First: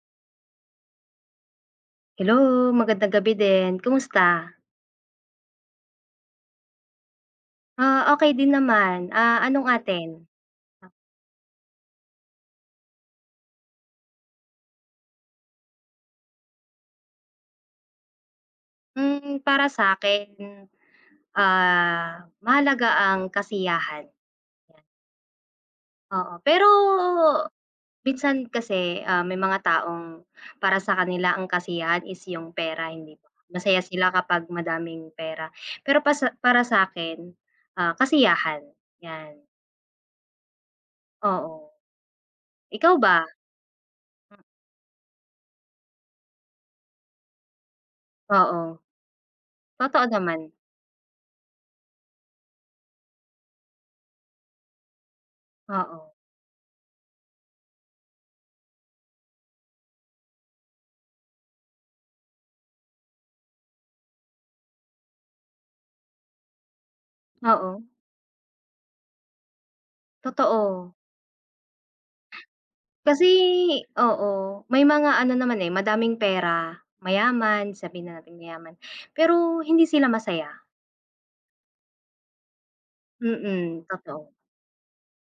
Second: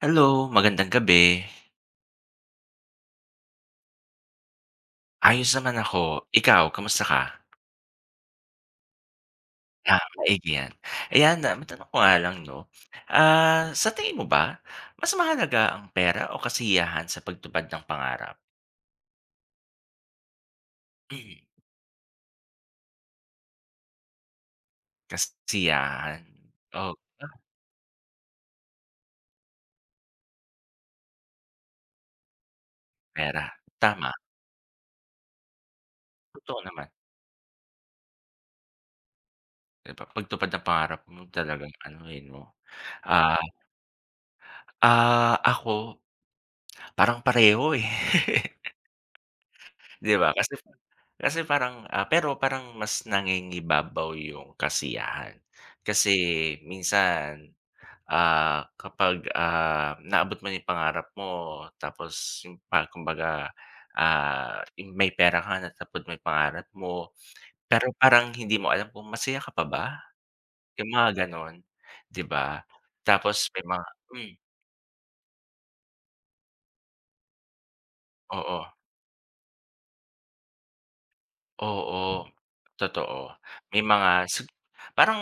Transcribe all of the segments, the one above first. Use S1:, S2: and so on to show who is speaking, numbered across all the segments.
S1: Hello, magandang gabi.
S2: Hello, magandang gabi din. Kumusta?
S1: Ayos naman ako. Ikaw, kamusta ka?
S2: Ah, okey din naman. Ah, anong
S1: Ah,
S2: atin?
S1: maigi yan. Ayan na, matanong ko nga lang, 'no, ah, sa tingin mo ba, mas mahalaga ang pera o kasiyahan sa pagtupad ng pangarap?
S2: Hmm, para sa'kin,
S1: Mhm.
S2: ah, mahalaga ang kasiyahan.
S1: Kas siyahan
S2: Oo, pero
S1: oh [unintelligible]
S2: minsan kasi, ah, may mga taong para sa kanila ang kasiyahan is yung pera hindi
S1: Pera,
S2: masaya sila
S1: tama.
S2: kapag madaming pera. Pero pasa
S1: Totoo
S2: para
S1: naman.
S2: sa'kin, ah, kasiyahan, yan.
S1: Di ba pagtupad ng pangarap mo
S2: Oo.
S1: talagang ano eh, 'no,
S2: Ikaw ba?
S1: ah Ah, ako, parang pareho, eh.
S2: Oo. Totoo
S1: Di ba
S2: naman.
S1: kasi [unintelligible] kasi parang ah, pero parang mas nangingibabaw yung kasiyahan. Kasi
S2: Oo.
S1: minsan, ah, kapag, ah, naabot mo yung pangarap mo tapos yung pa kumbaga, ah, ting may pera ka na tapos mo yung pangarap mo,
S2: Oo.
S1: pero parang hindi mo alam kung masaya ka pa ba? Yung
S2: Totoo.
S1: mga ganon, di ba?
S2: Kasi
S1: Tapos may mga hmm.
S2: oo. May mga ano naman, eh, madaming pera, mayaman, sabihin na natin
S1: Oo.
S2: mayaman, pero hindi sila masaya.
S1: Oo, totoo. May
S2: Mm,
S1: mga
S2: totoo.
S1: sab parang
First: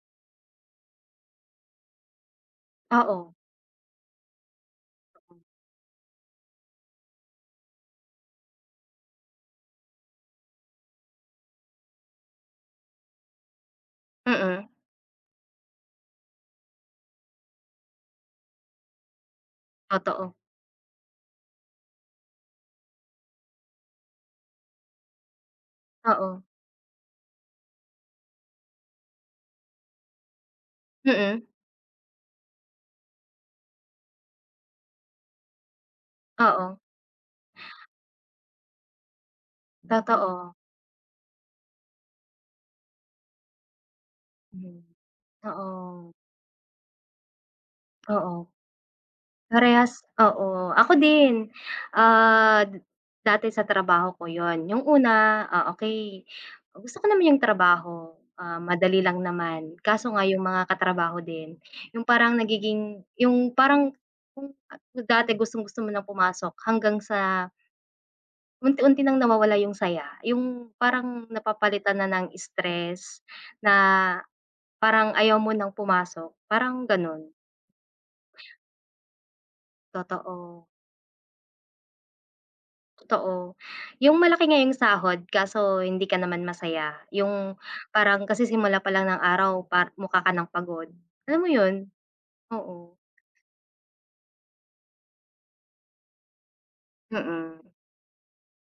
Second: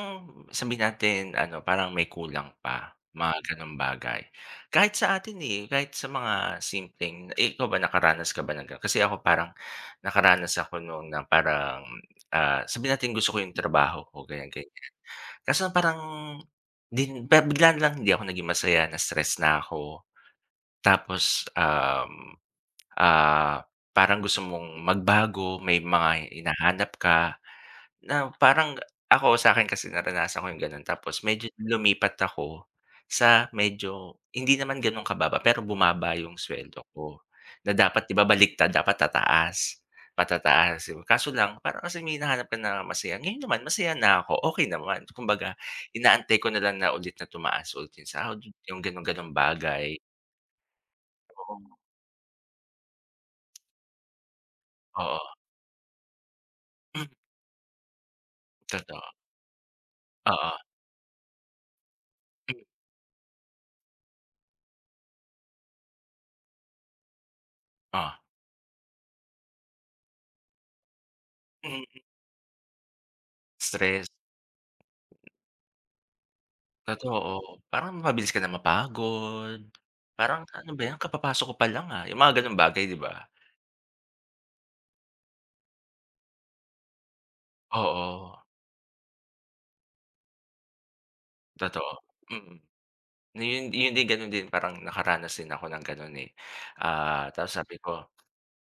S1: sabihin natin ano, parang may kulang pa,
S2: Oo.
S1: mga ganong bagay. Kahit sa atin, eh, kahit sa mga simpleng eh, ikaw ba nakaranas ka ba ng ganon? Kasi ako parang, nakaranas ako noon na parang, ah, sabihin natin gusto ko yung trabaho ko,
S2: Mm.
S1: ganyan-ganyan. Kaso parang din pero bigla na lang hindi ako naging masaya, na stress na ko.
S2: Totoo.
S1: Tapos, um, ah, parang gusto mong magbago, may mga
S2: Oo.
S1: hinahanap ka, na parang ako sakin kasi naranasan ko yung ganon tapos
S2: Mm.
S1: medyo lumipat ako, sa medyo hindi naman ganun kababa, pero bumaba yung
S2: Oo.
S1: sweldo ko, na dapat 'di ba baliktad dapat tataas,
S2: Totoo.
S1: matataas. Kaso lang, kasi may hinahanap ka na masaya, ngayon naman masaya na ko, okey
S2: Mm,
S1: naman. Kumbaga,
S2: oo.
S1: inaantay ko na lang na ulit na tumaas ulit yung sahod,
S2: Oo.
S1: yung ganun ganong bagay.
S2: Parehas oo, ako din.
S1: Oo.
S2: Ah, d dati sa trabaho ko yun, yung
S1: Oo.
S2: una, ah, okey, gusto ko
S1: Mm.
S2: naman yung trabaho, ah, madali
S1: Totoo.
S2: lang naman. Kaso nga yung
S1: Oo
S2: mga katrabaho din, yung parang
S1: Mm.
S2: nagiging yung parang yung, ah, kung dati gustong-gusto mo ng pumasok hanggang sa
S1: Oh.
S2: unti-unti ng nawawala yung saya, yung parang napapalitan na ng stress, na
S1: Stress.
S2: parang ayaw mo ng pumasok, parang ganun.
S1: Totoo. Parang mabilis ka na mapagod, parang,
S2: Totoo.
S1: "Ano ba yan kapapasok ko pa lang, ah," yung mga ganong bagay di ba?
S2: Totoo. Yung malaki nga yong sahod kaso, hindi ka naman masaya. Yung parang
S1: Oo.
S2: kasisimula pa lang ng araw pa mukha ka ng pagod, alam mo yun?
S1: Totoo, mm,
S2: Oo.
S1: na yun yun ganun din parang nakaranas din ako ng ganun, eh. Ah, 'tas
S2: Mm.
S1: sabi ko,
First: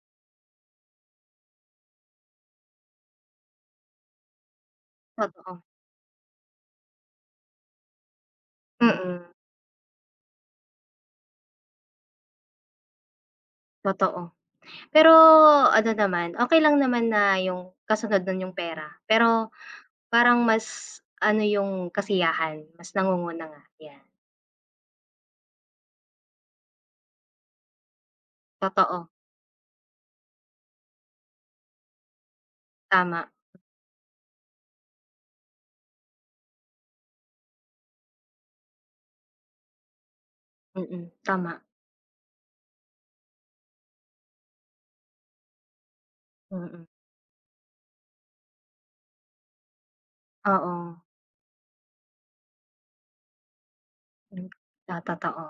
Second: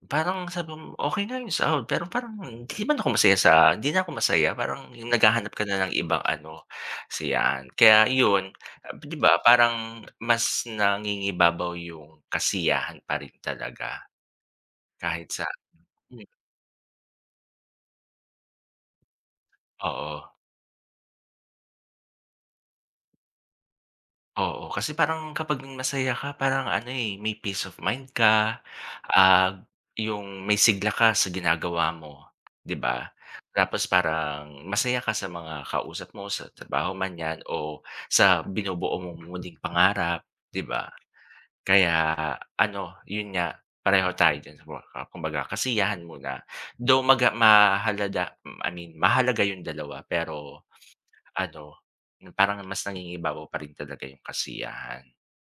S1: parang sabi ko, okey na yung sahod pero parang hindi man ako masaya sa hindi na ako masaya parang yung naghahanap ka
S2: Totoo.
S1: na ng ibang ano, kasiyahan. Kaya yun, 'di
S2: Mm.
S1: ba parang mas nangingibabaw yung kasiyahan pa rin talaga.
S2: Totoo. Pero,
S1: Kahit sa
S2: ano
S1: mm.
S2: naman, okey lang naman na yung kasunod no'n yung pera. Pero,
S1: Oo.
S2: parang mas, ano yung kasiyahan, mas nangunguna nga, yan.
S1: Oo kasi parang kapag masaya ka parang ano, eh, may peace of mind ka,
S2: Totoo.
S1: ah, g yung may sigla ka sa ginagawa mo, 'di ba?
S2: Tama.
S1: Tapos parang masaya ka sa mga kausap mo sa trabaho man 'yan o sa binubuo mong munting pangarap 'di ba?
S2: Mm, tama.
S1: Kaya ano, yun nga pareho tayo diyan sa [unintelligible] kumbaga kasiyahan muna,
S2: Mm.
S1: though, maga mahalada I mean mahalaga yung dalawa pero,
S2: Oo.
S1: ano, n parang mas nangingibabaw pa rin talaga yung
S2: O
S1: kasiyahan.
S2: otoo,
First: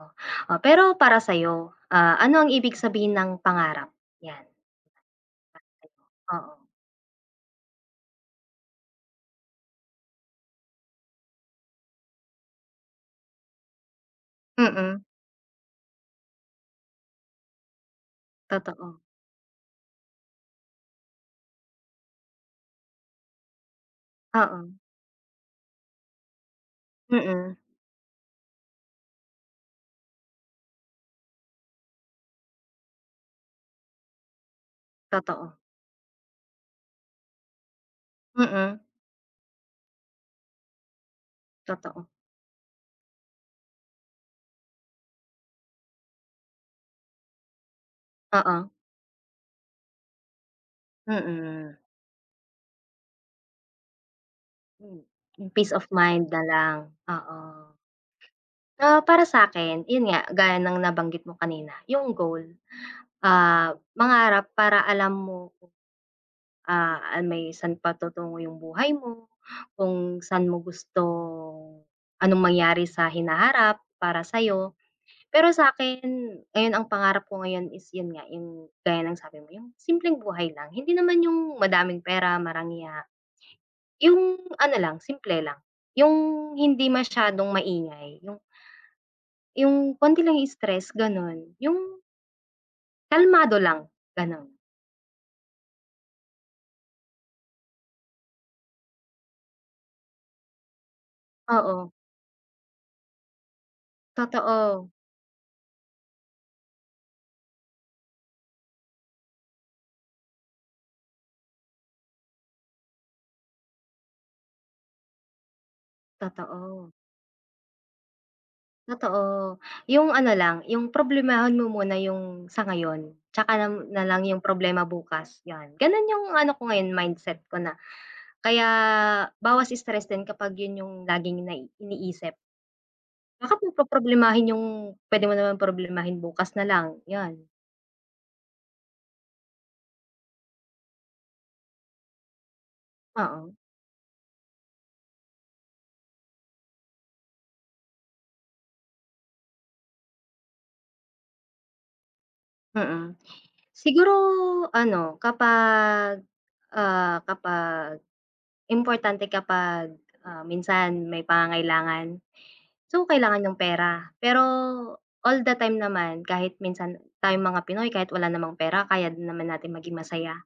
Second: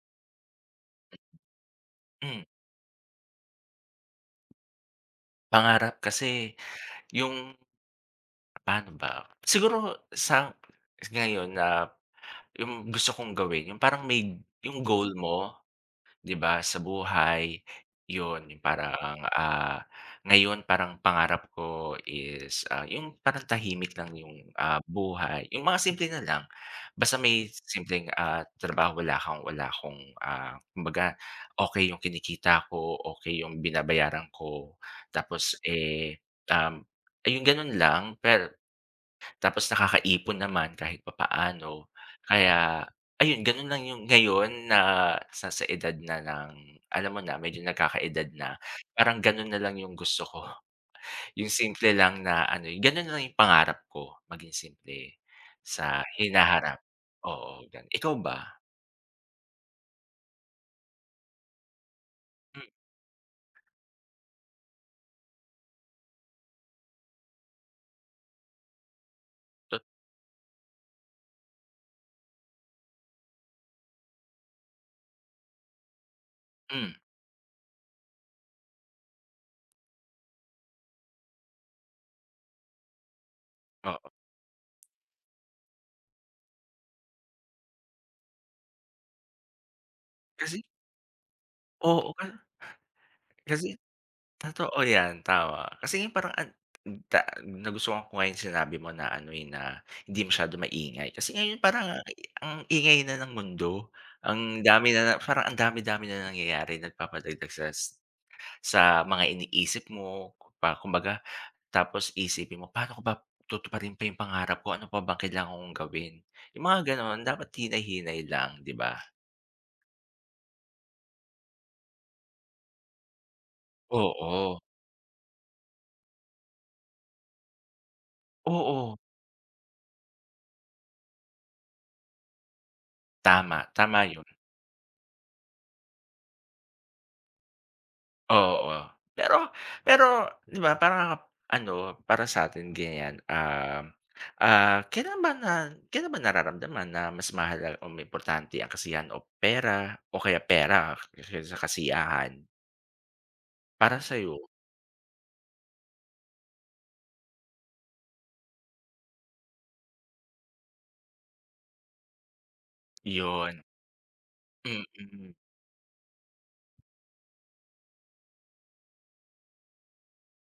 S2: o pero para sa'yo, ah, ano
S1: Hmm.
S2: ang ibig sabihin ng pangarap? 'Yan.
S1: Pangarap kasi,
S2: Oo.
S1: yung pa'no ba, siguro sang ngayon na, yung gusto kong gawin yung parang may yung
S2: Mm.
S1: goal mo. 'Di ba sa buhay, 'yon, yung
S2: Totoo.
S1: parang, ah, ngayon parang pangarap ko is, ah, yung parang tahimik lang yung,
S2: Oo.
S1: ah, buhay, yung mga simple nalang, basta may
S2: Mm.
S1: simpleng, ah, trabaho wala kang wala akong, ah, kumbaga okey yung kinikita ko, okey yung binabayaran ko
S2: Totoo.
S1: tapos, eh, um, ayun ganon lang, per
S2: Mm.
S1: tapos nakakaipon naman kahit papaano,
S2: Totoo.
S1: kaya ayun ganun lang 'yong ngayon na sa sa edad na ng alam mo na medyo nakaka-edad na,
S2: Oo.
S1: parang ganun na lang yung gusto ko. Yung
S2: Mm.
S1: simple lang na ano gano'n na lang 'yong pangarap ko, maging
S2: Yung
S1: simple,
S2: peace of
S1: sa
S2: mind na lang,
S1: hinaharap,
S2: oo.
S1: oo, gan ikaw ba?
S2: Ah, para sakin, yun nga, gaya ng nabanggit mo kanina yung goal.
S1: M
S2: Ah, mangarap para alam mo kung ah, an may saan patutungo yung buhay mo,
S1: Tot
S2: kung sa'n mo gustong anong mangyari sa hinaharap para sa'yo. Pero sa'kin ngayon ang
S1: Hmm
S2: pangarap ko ngayon is yun nga, yung gaya ng sabi mo, yung simpleng buhay lang, hindi naman yung madaming pera, marangya.
S1: Oo
S2: Yung ano lang, simple lang, yung hindi masyadong maingay yung yung konti lang
S1: Kasi
S2: stress ganun, yung
S1: oo, ka
S2: kalmado
S1: kasi
S2: lang, ganon.
S1: totoo 'yan, tama, kasi ngayon parang ang ta nagustuhan ko nga yung sinabi mo na ano, eh, na hindi masyadong maingay, kasi ngayon parang
S2: Oo.
S1: a i ang ingay na ng mundo, ang
S2: Totoo.
S1: dami na na parang ang dami-dami na nangyayari, nagpapadagdag sa sit sa mga iniisip mo, pa kumbaga, tapos iisipin mo, "Paano ko ba tutuparin pa yung pangarap ko, ano pa bang kailangan kong gawin?" Yung
S2: Totoo.
S1: mga ganon, dapat hinay-hinay lang, 'di ba?
S2: Totoo, yung ano lang, yung problemahin mo muna yung sa ngayon, 'tsaka nam nalang yung
S1: Oo.
S2: problema bukas, 'yon, ganun yung ano ko ngayon mindset ko na, kaya
S1: Oo.
S2: bawas stress din kapag yun yung laging nai iniisip. Bakit mo
S1: Tama, tama, yun.
S2: poproblemahin yung pwede mo naman problemahin bukas nalang, 'yan.
S1: Oo. Pero pero, 'di ba parang, ano, para satin ganyan,
S2: Oo.
S1: ah ah, kailan ba na kailan ba nararamdaman na mas mahal o importante ang kasiyahan o pera, o kaysa pera kaysa sa kasiyahan?
S2: Mm.
S1: Para
S2: Siguro
S1: sayo?
S2: ano, kapag, ah kapag importante kapag, ah, minsan may pangangailangan. So, kailangan yung
S1: 'Yon.
S2: pera. Pero
S1: Mm.
S2: all the time naman, kahit minsan tayong mga Pinoy kahit wala namang pera kaya din naman natin maging masaya.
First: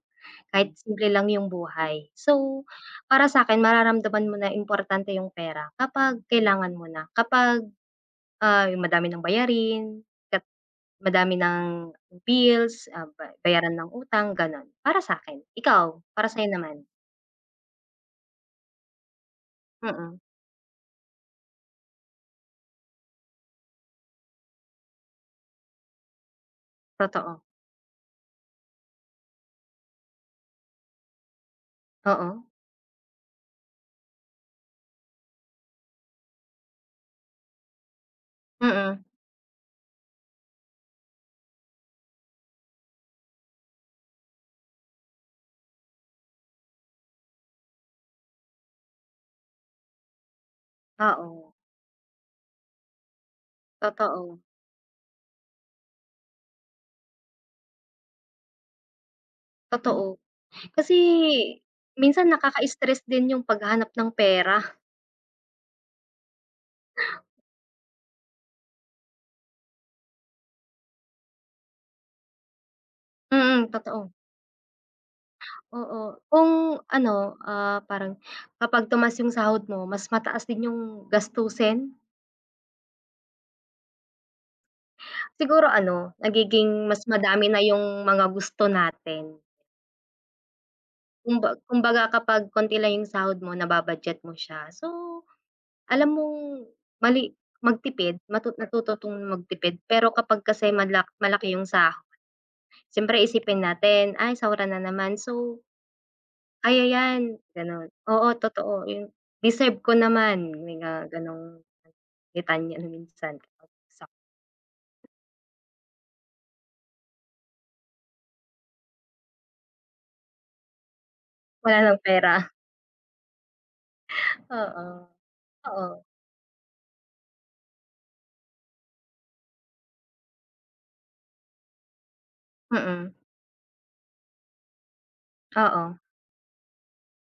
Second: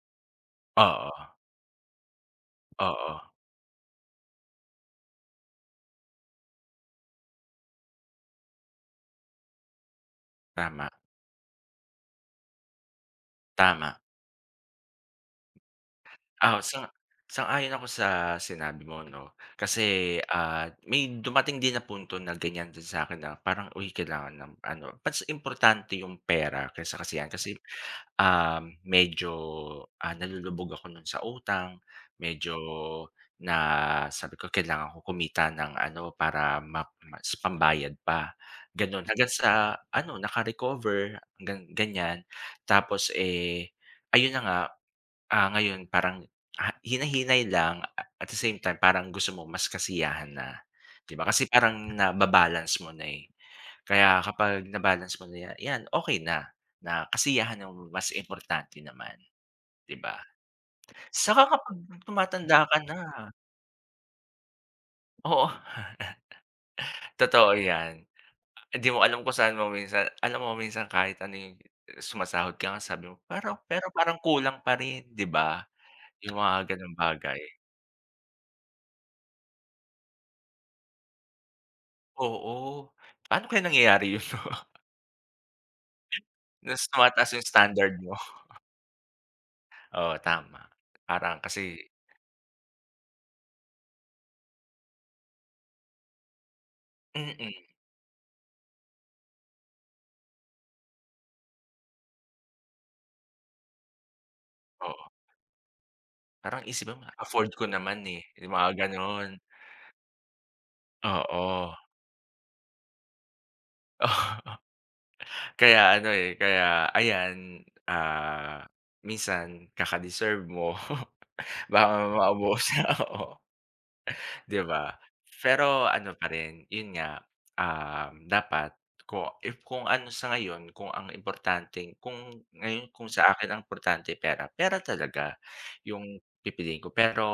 S2: Kahit simple lang
S1: Oo.
S2: yung buhay. So, para
S1: Oo.
S2: sakin mararamdaman mo na importante yung pera kapag kailangan mo na, kapag, ah, yung madami ng bayarin, kat
S1: Tama.
S2: madami ng bills, ah, ba bayaran ng
S1: Tama.
S2: utang, ganon, para sa akin. Ikaw, para sayo
S1: Oh,
S2: naman?
S1: sang sang-ayon ako sa sinabi mo 'no. Kasi,
S2: Mm.
S1: ah, may dumating din na punto na ganyan din sa 'kin na parang, uy kailangan ng ano, mas importante yung pera kaysa kasiyahan.
S2: Totoo.
S1: Kasi, ah medyo, ah, nalulubog ako nun sa utang,
S2: Oo.
S1: medyo na sabi ko kailangan ko kumita ng ano, para map mas pambayad pa. Ganon,
S2: Mm.
S1: hanggang sa ano, naka-recover gan ganyan. Tapos, eh, ayun na nga, ah, ngayon parang, ah, hinay-hinay lang a at the same time parang gusto mo mas kasiyahan na. 'Di ba kasi
S2: Oo.
S1: parang na-ba-balance mo na, eh, kaya
S2: Totoo.
S1: kapag na-balance mo na ya yan okey na, na kasiyahan mo mas importante naman 'di ba?
S2: Totoo. Kasi,
S1: Saka kapag
S2: minsan
S1: tumatanda ka
S2: nakaka-stres
S1: na.
S2: din yung paghahanap ng pera.
S1: Oo. Totoo yan, ah, hindi mo alam kung saan mo minsan alam mo kung minsan, kahit ano yung sumasahod ka nga sabi mo, pero
S2: Mm,
S1: pero
S2: totoo.
S1: parang kulang pa rin, 'di ba?
S2: Oo,
S1: Yung mga
S2: kung
S1: gano'ng
S2: ano,
S1: bagay.
S2: ah, parang, kapag tumaas yung sahod mo, mas mataas din yung gastusin.
S1: Oo. Paano kaya nangyayari 'yon, 'no?
S2: Siguro ano,
S1: Mas
S2: nagiging mas
S1: tumataas yung
S2: madami na
S1: standard
S2: yung
S1: mo.
S2: mga gusto natin.
S1: Oo, tama. Parang,
S2: Kumba
S1: kasi
S2: kumbaga, kapag konti lang yung sahod mo, naba-budget mo siya. So, alam mong mali
S1: Mm.
S2: magtipid, matu natuto 'tong magtipid. Pero kapag kasi mala malaki yung sahod, siyempre isipin natin, "Ay, sahuran na
S1: Oo.
S2: naman, so
S1: Parang
S2: kaya
S1: isip mo, ah,
S2: yan",
S1: "Afford ko
S2: gano'n.
S1: naman, eh",
S2: Oo,
S1: yung
S2: totoo
S1: mga
S2: yung,
S1: gano'n.
S2: "deserve ko naman", may mga gano'ng,
S1: Oo.
S2: litanya minsan. [unintelligible]
S1: Kaya ano, eh, kaya, ayan, ah, minsan kaka-deserve mo,
S2: Wala ng
S1: baka
S2: pera.
S1: maubos nga, oo, 'di
S2: Oo.
S1: ba? Pero,
S2: Oo.
S1: ano pa rin, 'yon nga, um, dapat, ko if kung ano sa ngayon, kung ang importanteng kung, ngayon, kung
S2: Mm.
S1: sa akin ang importante pera, pera talaga,
S2: Oo.
S1: yung pipiliin ko. Pero,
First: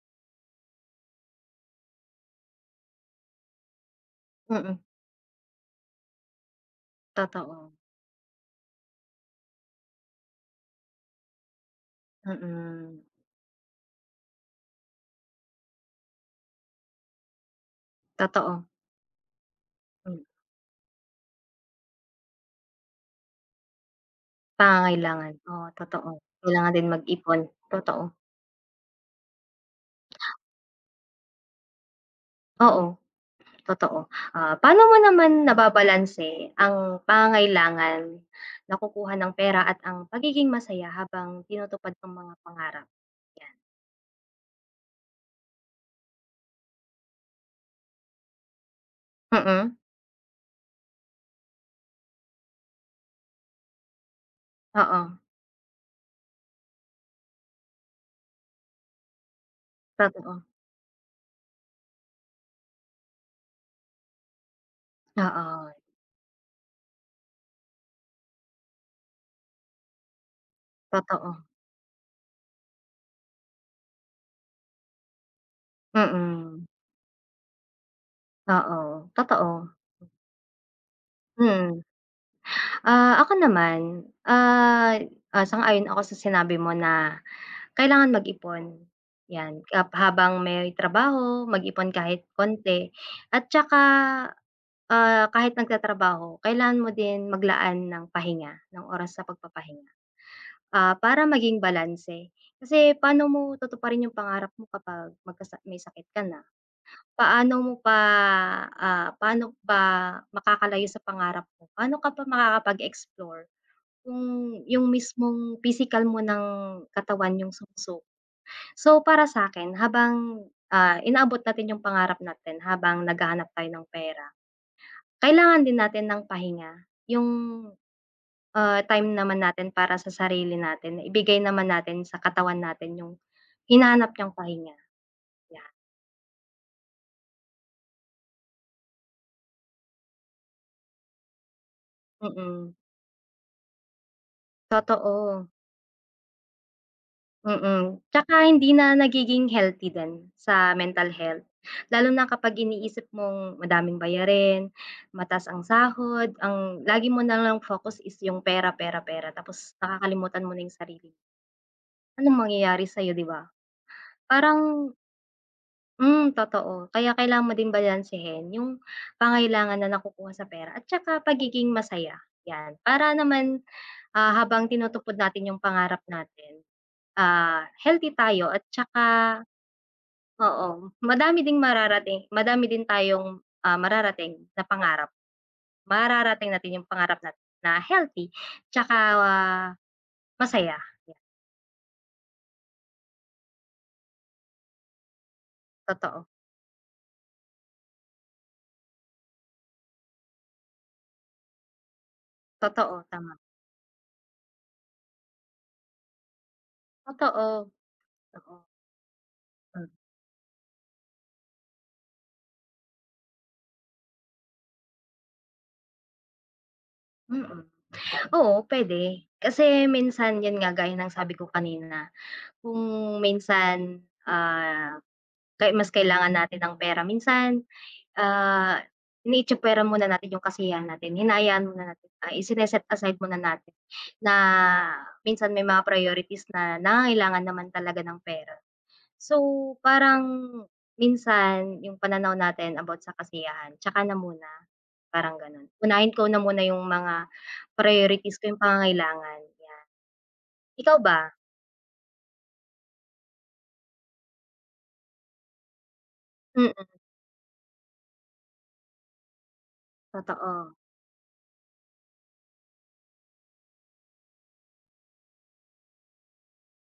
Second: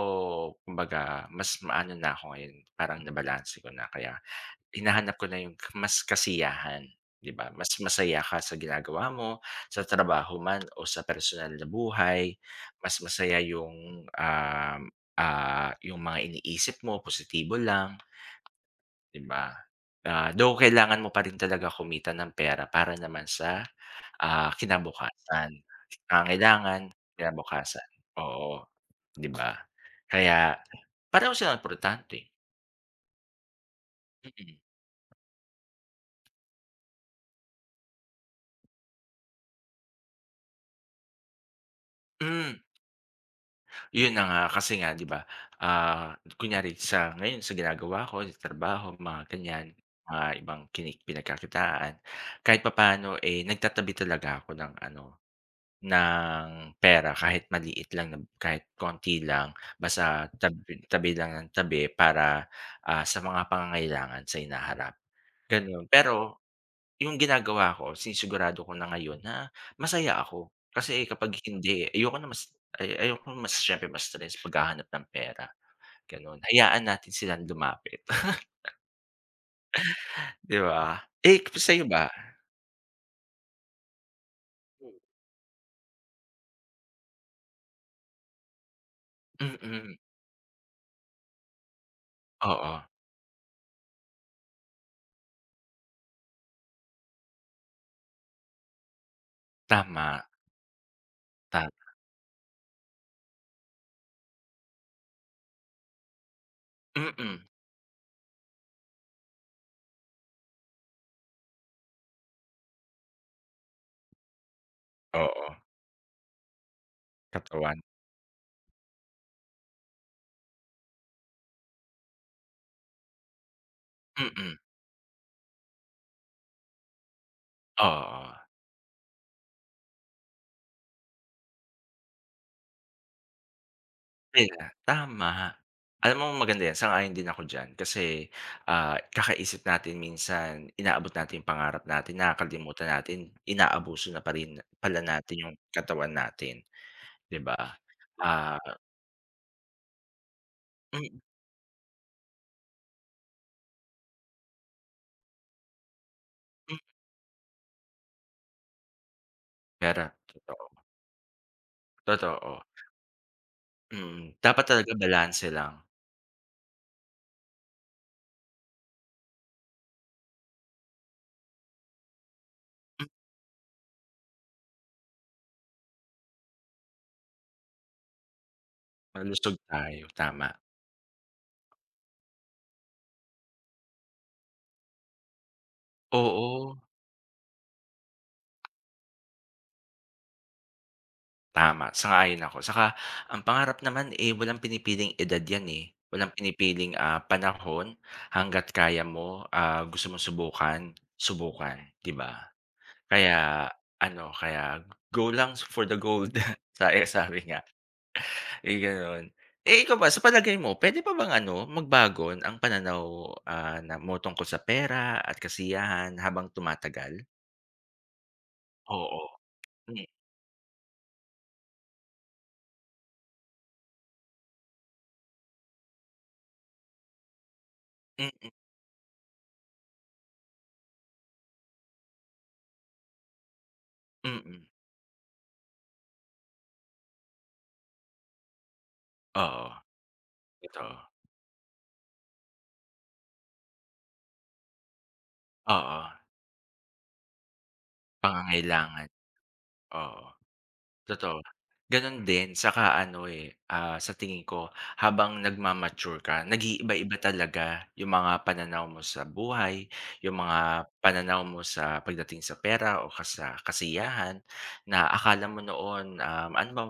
S1: kumbaga, mas maano na ko ngayon, parang nabalanse ko na, kaya,
S2: Mm.
S1: hinahanap ko na yung, mas kasiyahan, 'di ba? Mas
S2: Totoo.
S1: masaya ka sa ginagawa mo, sa trabaho man, o sa personal na buhay, mas
S2: Mm.
S1: masaya yung, um, ah, yung mga iniisip mo, positibo lang.
S2: Totoo.
S1: 'Di ba?
S2: Hmm.
S1: Ah, though kailangan mo pa rin talaga kumita ng pera, para naman sa, ah,
S2: Pangangailangan,
S1: kinabukasan.
S2: oo, totoo.
S1: Ang
S2: Kailangan
S1: kailangan
S2: din mag-ipon,
S1: kinabukasan,
S2: totoo.
S1: oo, 'di ba? Kaya, pareho silang importante.
S2: Oo. Totoo.
S1: Mm.
S2: Ah, pano mo naman nababalanse ang pangangailangan nakukuha ng pera at ang pagiging masaya habang tinutupad ang mga
S1: Mm.
S2: pangarap? yan.
S1: Yun na nga, kasi nga diba, ah, kunyari sa ngayon sa ginagawa ko sa trabaho, mga ganyan,
S2: Mm.
S1: mga ibang kini pinagkakitaan. Kahit papano, eh, nagtatabi talaga ako ng
S2: Oo.
S1: ano, ng pera kahit maliit lang na kahit konti lang, basta
S2: Totoo.
S1: tabi tabi lang nang tabi para, ah, sa mga pangangailangan sa hinaharap,
S2: Oo.
S1: ganon. Pero, yung ginagawa ko sinisigurado ko na ngayon na, masaya ako. Kasi kapag
S2: Totoo.
S1: hindi, ayoko na mas ayoko mas siyempre ma-stress paghahanap ng pera, ganun.
S2: Mm.
S1: Hayaan natin silang lumapit.
S2: Oo. Totoo.
S1: 'Di ba? Eh,
S2: Mm.
S1: sayo ba?
S2: Ah, ako naman, ah,
S1: [unintelligible]
S2: ah, sang-ayon ako sa sinabi mo na, kailangan mag-ipon, 'yan. Hab
S1: Mm.
S2: habang may trabaho, mag-ipon kahit
S1: Oo.
S2: konti at tsaka, ah, kahit nagtatrabaho, kailangan mo din maglaan ng pahinga, ng oras sa pagpapahinga.
S1: Tama.
S2: Ah, para maging
S1: Tama.
S2: balanse, kasi pano mo tutuparin 'yong pangarap mo kapag magka may sakit ka na?
S1: Mm.
S2: Paano mo pa, ah pano pa makakalayo sa pangarap mo? Pano ka pa makakapag-explore, kung yung
S1: Oo.
S2: mismong pisikal mo ng katawan yung
S1: Katawan.
S2: sumuko? So, para sakin, habang, ah, inaabot natin yung pangarap natin, habang naghahanap tayo ng pera,
S1: Mm.
S2: kailangan din natin ng pahinga. Yung,
S1: Oo
S2: ah, time naman natin para sa sarili natin ibigay naman natin sa katawan natin yung, hinahanap niyang
S1: Yun nga,
S2: pahinga.
S1: tama.
S2: Ya
S1: Alam mo maganda yan, sang-ayon din ako diyan. Kasi, ah, kakaisip natin minsan, inaabot natin yung pangarap natin,
S2: Mm.
S1: nakakalimutan natin, inaabuso na pa rin pala natin
S2: Totoo.
S1: yung katawan natin. 'Di ba?
S2: Mm, tsaka
S1: Ah
S2: hindi na nagiging healthy din, sa mental
S1: M
S2: health. Lalo na kapag iniisip mong madaming bayarin, mataas ang sahod,
S1: Mm.
S2: ang lagi mo nalang focus is yung "pera, pera, pera" tapos
S1: Pera,
S2: nakakalimutan mo na yung
S1: totoo.
S2: sarili. Anong
S1: Totoo.
S2: mangyayari sayo, 'di ba?
S1: Mhm, dapat
S2: Parang
S1: talaga balanse lang.
S2: Mm, totoo. Kaya kailangan mo din balansehin yung, pangangailangan na nakukuha sa pera at tsaka pagiging masaya, yan.
S1: Mm.
S2: Para naman, ah, habang tinutupad natin yung pangarap natin, ah, healthy tayo at tsaka
S1: Malusog tayo, tama.
S2: oo, madami ding mararating madami din tayong, ah, mararating na pangarap. Mararating
S1: Oo.
S2: natin yung pangarap na na healthy tsaka masaya.
S1: Tama sang-ayon ako, tsaka ang pangarap naman, eh, walang pinipiling edad yan, eh.
S2: Totoo.
S1: Walang pinipiling, ah, panahon hangga't kaya mo, ah, gusto mong subukan, subukan, di ba?
S2: Totoo, tama.
S1: Kaya ano kaya go lang for the gold sa sabi nga,
S2: Totoo. Totoo.
S1: eh, ganun. Eh,
S2: Hmm.
S1: ikaw ba sa palagay mo pwede pa bang ano magbago ang pananaw, ah, na mo tungkol sa pera at kasiyahan habang tumatagal?
S2: Mm. Oo pwede
S1: Oo.
S2: kasi
S1: Hmm.
S2: minsan yun nga gaya ng sabi ko kanina, kung minsan, ah, mas kailangan natin ng pera minsan,
S1: Mm.
S2: ah, itsapwera muna natin 'yong kasiyahan natin hinaayaan mo na natin ay isin-set aside mo na natin na
S1: Mm.
S2: minsan may mga priorities na nangangailangan naman talaga ng pera. So
S1: Oo,
S2: parang
S1: ito.
S2: minsan yung pananaw natin about sa kasiyahan tsaka na muna. parang ganon,
S1: Oo.
S2: unahin ko na muna yung mga priorities ko yung
S1: Pangangailangan.
S2: pangangailangan yan.
S1: Oo,
S2: Ikaw ba?
S1: totoo. ganun din tsaka ano, eh, ah, sa tingin ko habang nagma-mature ka
S2: Mm.
S1: nag-iiba-iba talaga yung mga pananaw mo sa buhay yung
S2: Totoo.
S1: mga pananaw mo sa pagdating sa pera o kasa kasiyahan na akala mo noon, ah, ano ba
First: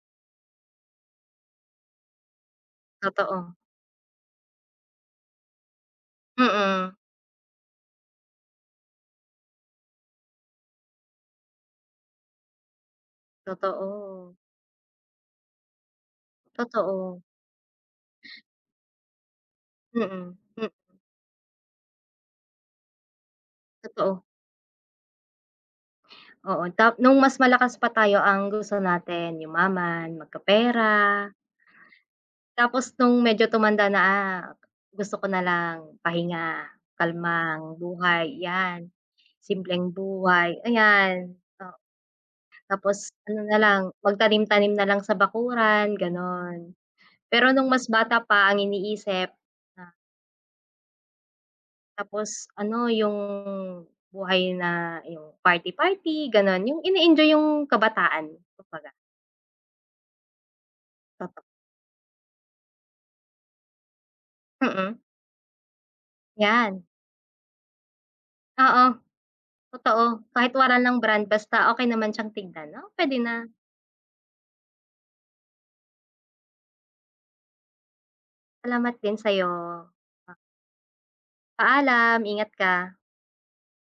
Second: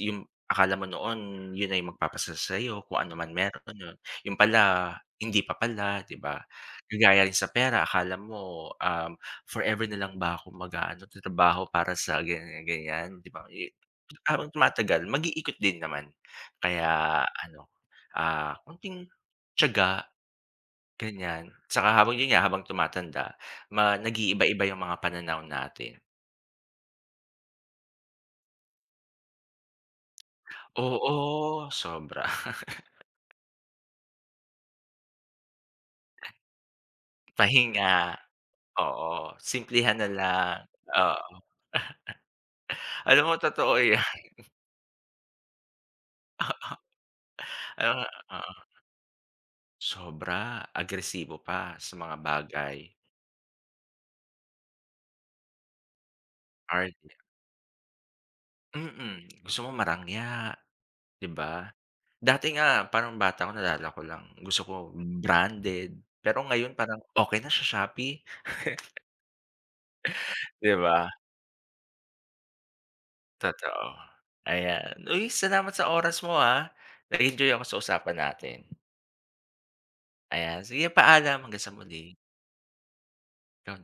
S1: yung akala mo noon yun ay magpapasaya sa'yo kung ano man
S2: Totoo.
S1: meron yun yun pala hindi pa pala, di ba?
S2: Mm.
S1: Kagaya rin sa pera akala mo, um, forever na lang ba ako mag-aano trabaho para sa ganyan-ganyan di ba, eh,
S2: Totoo.
S1: habang tumatagal mag-ikot din naman
S2: Totoo.
S1: kaya ano, ah, konting tiyaga
S2: Mm, mm.
S1: ganyan. Tsaka habang yun nga habang tumatanda ma
S2: Totoo.
S1: nag-iiba-iba yung mga pananaw natin.
S2: Oo ta nung mas malakas pa tayo ang gusto natin yumaman magkapera.
S1: Oo sobra.
S2: Tapos nung medyo tumanda na, "ah, gusto ko nalang pahinga kalmang
S1: Pahinga.
S2: buhay yan,
S1: Oo
S2: simpleng
S1: simplehan na
S2: buhay
S1: lang oo.
S2: ayan oo," tapos
S1: Alam mo
S2: ano
S1: totoo
S2: nalang
S1: yan.
S2: magtanim tanim nalang sa bakuran ganon, pero nung mas
S1: Ano nga
S2: bata pa
S1: oo.
S2: ang iniisip na
S1: Sobra agresibo pa sa mga
S2: Tapos
S1: bagay.
S2: ano yung buhay na yung party-party ganon, yung
S1: Art.
S2: in-enjoy yung kabataan, kumbaga.
S1: Mm, gusto mong marangya, di
S2: Papa
S1: ba, dati nga parang bata ko nalala ko lang gusto ko
S2: Hmm.
S1: branded pero ngayon
S2: Yan.
S1: parang okey na sa Shopee.
S2: Oo. Totoo kahit
S1: Di
S2: wala ng
S1: ba?
S2: brand basta okey naman siyang tignan no, pwede na.
S1: Totoo, ayan, uy, salamat sa oras mo ha, nag-enjoy ako sa usapan natin.
S2: Salamat din sayo. Pa
S1: Ayan sige paalam. Hanggang sa muli.
S2: paalam ingat ka.
S1: Ikaw din.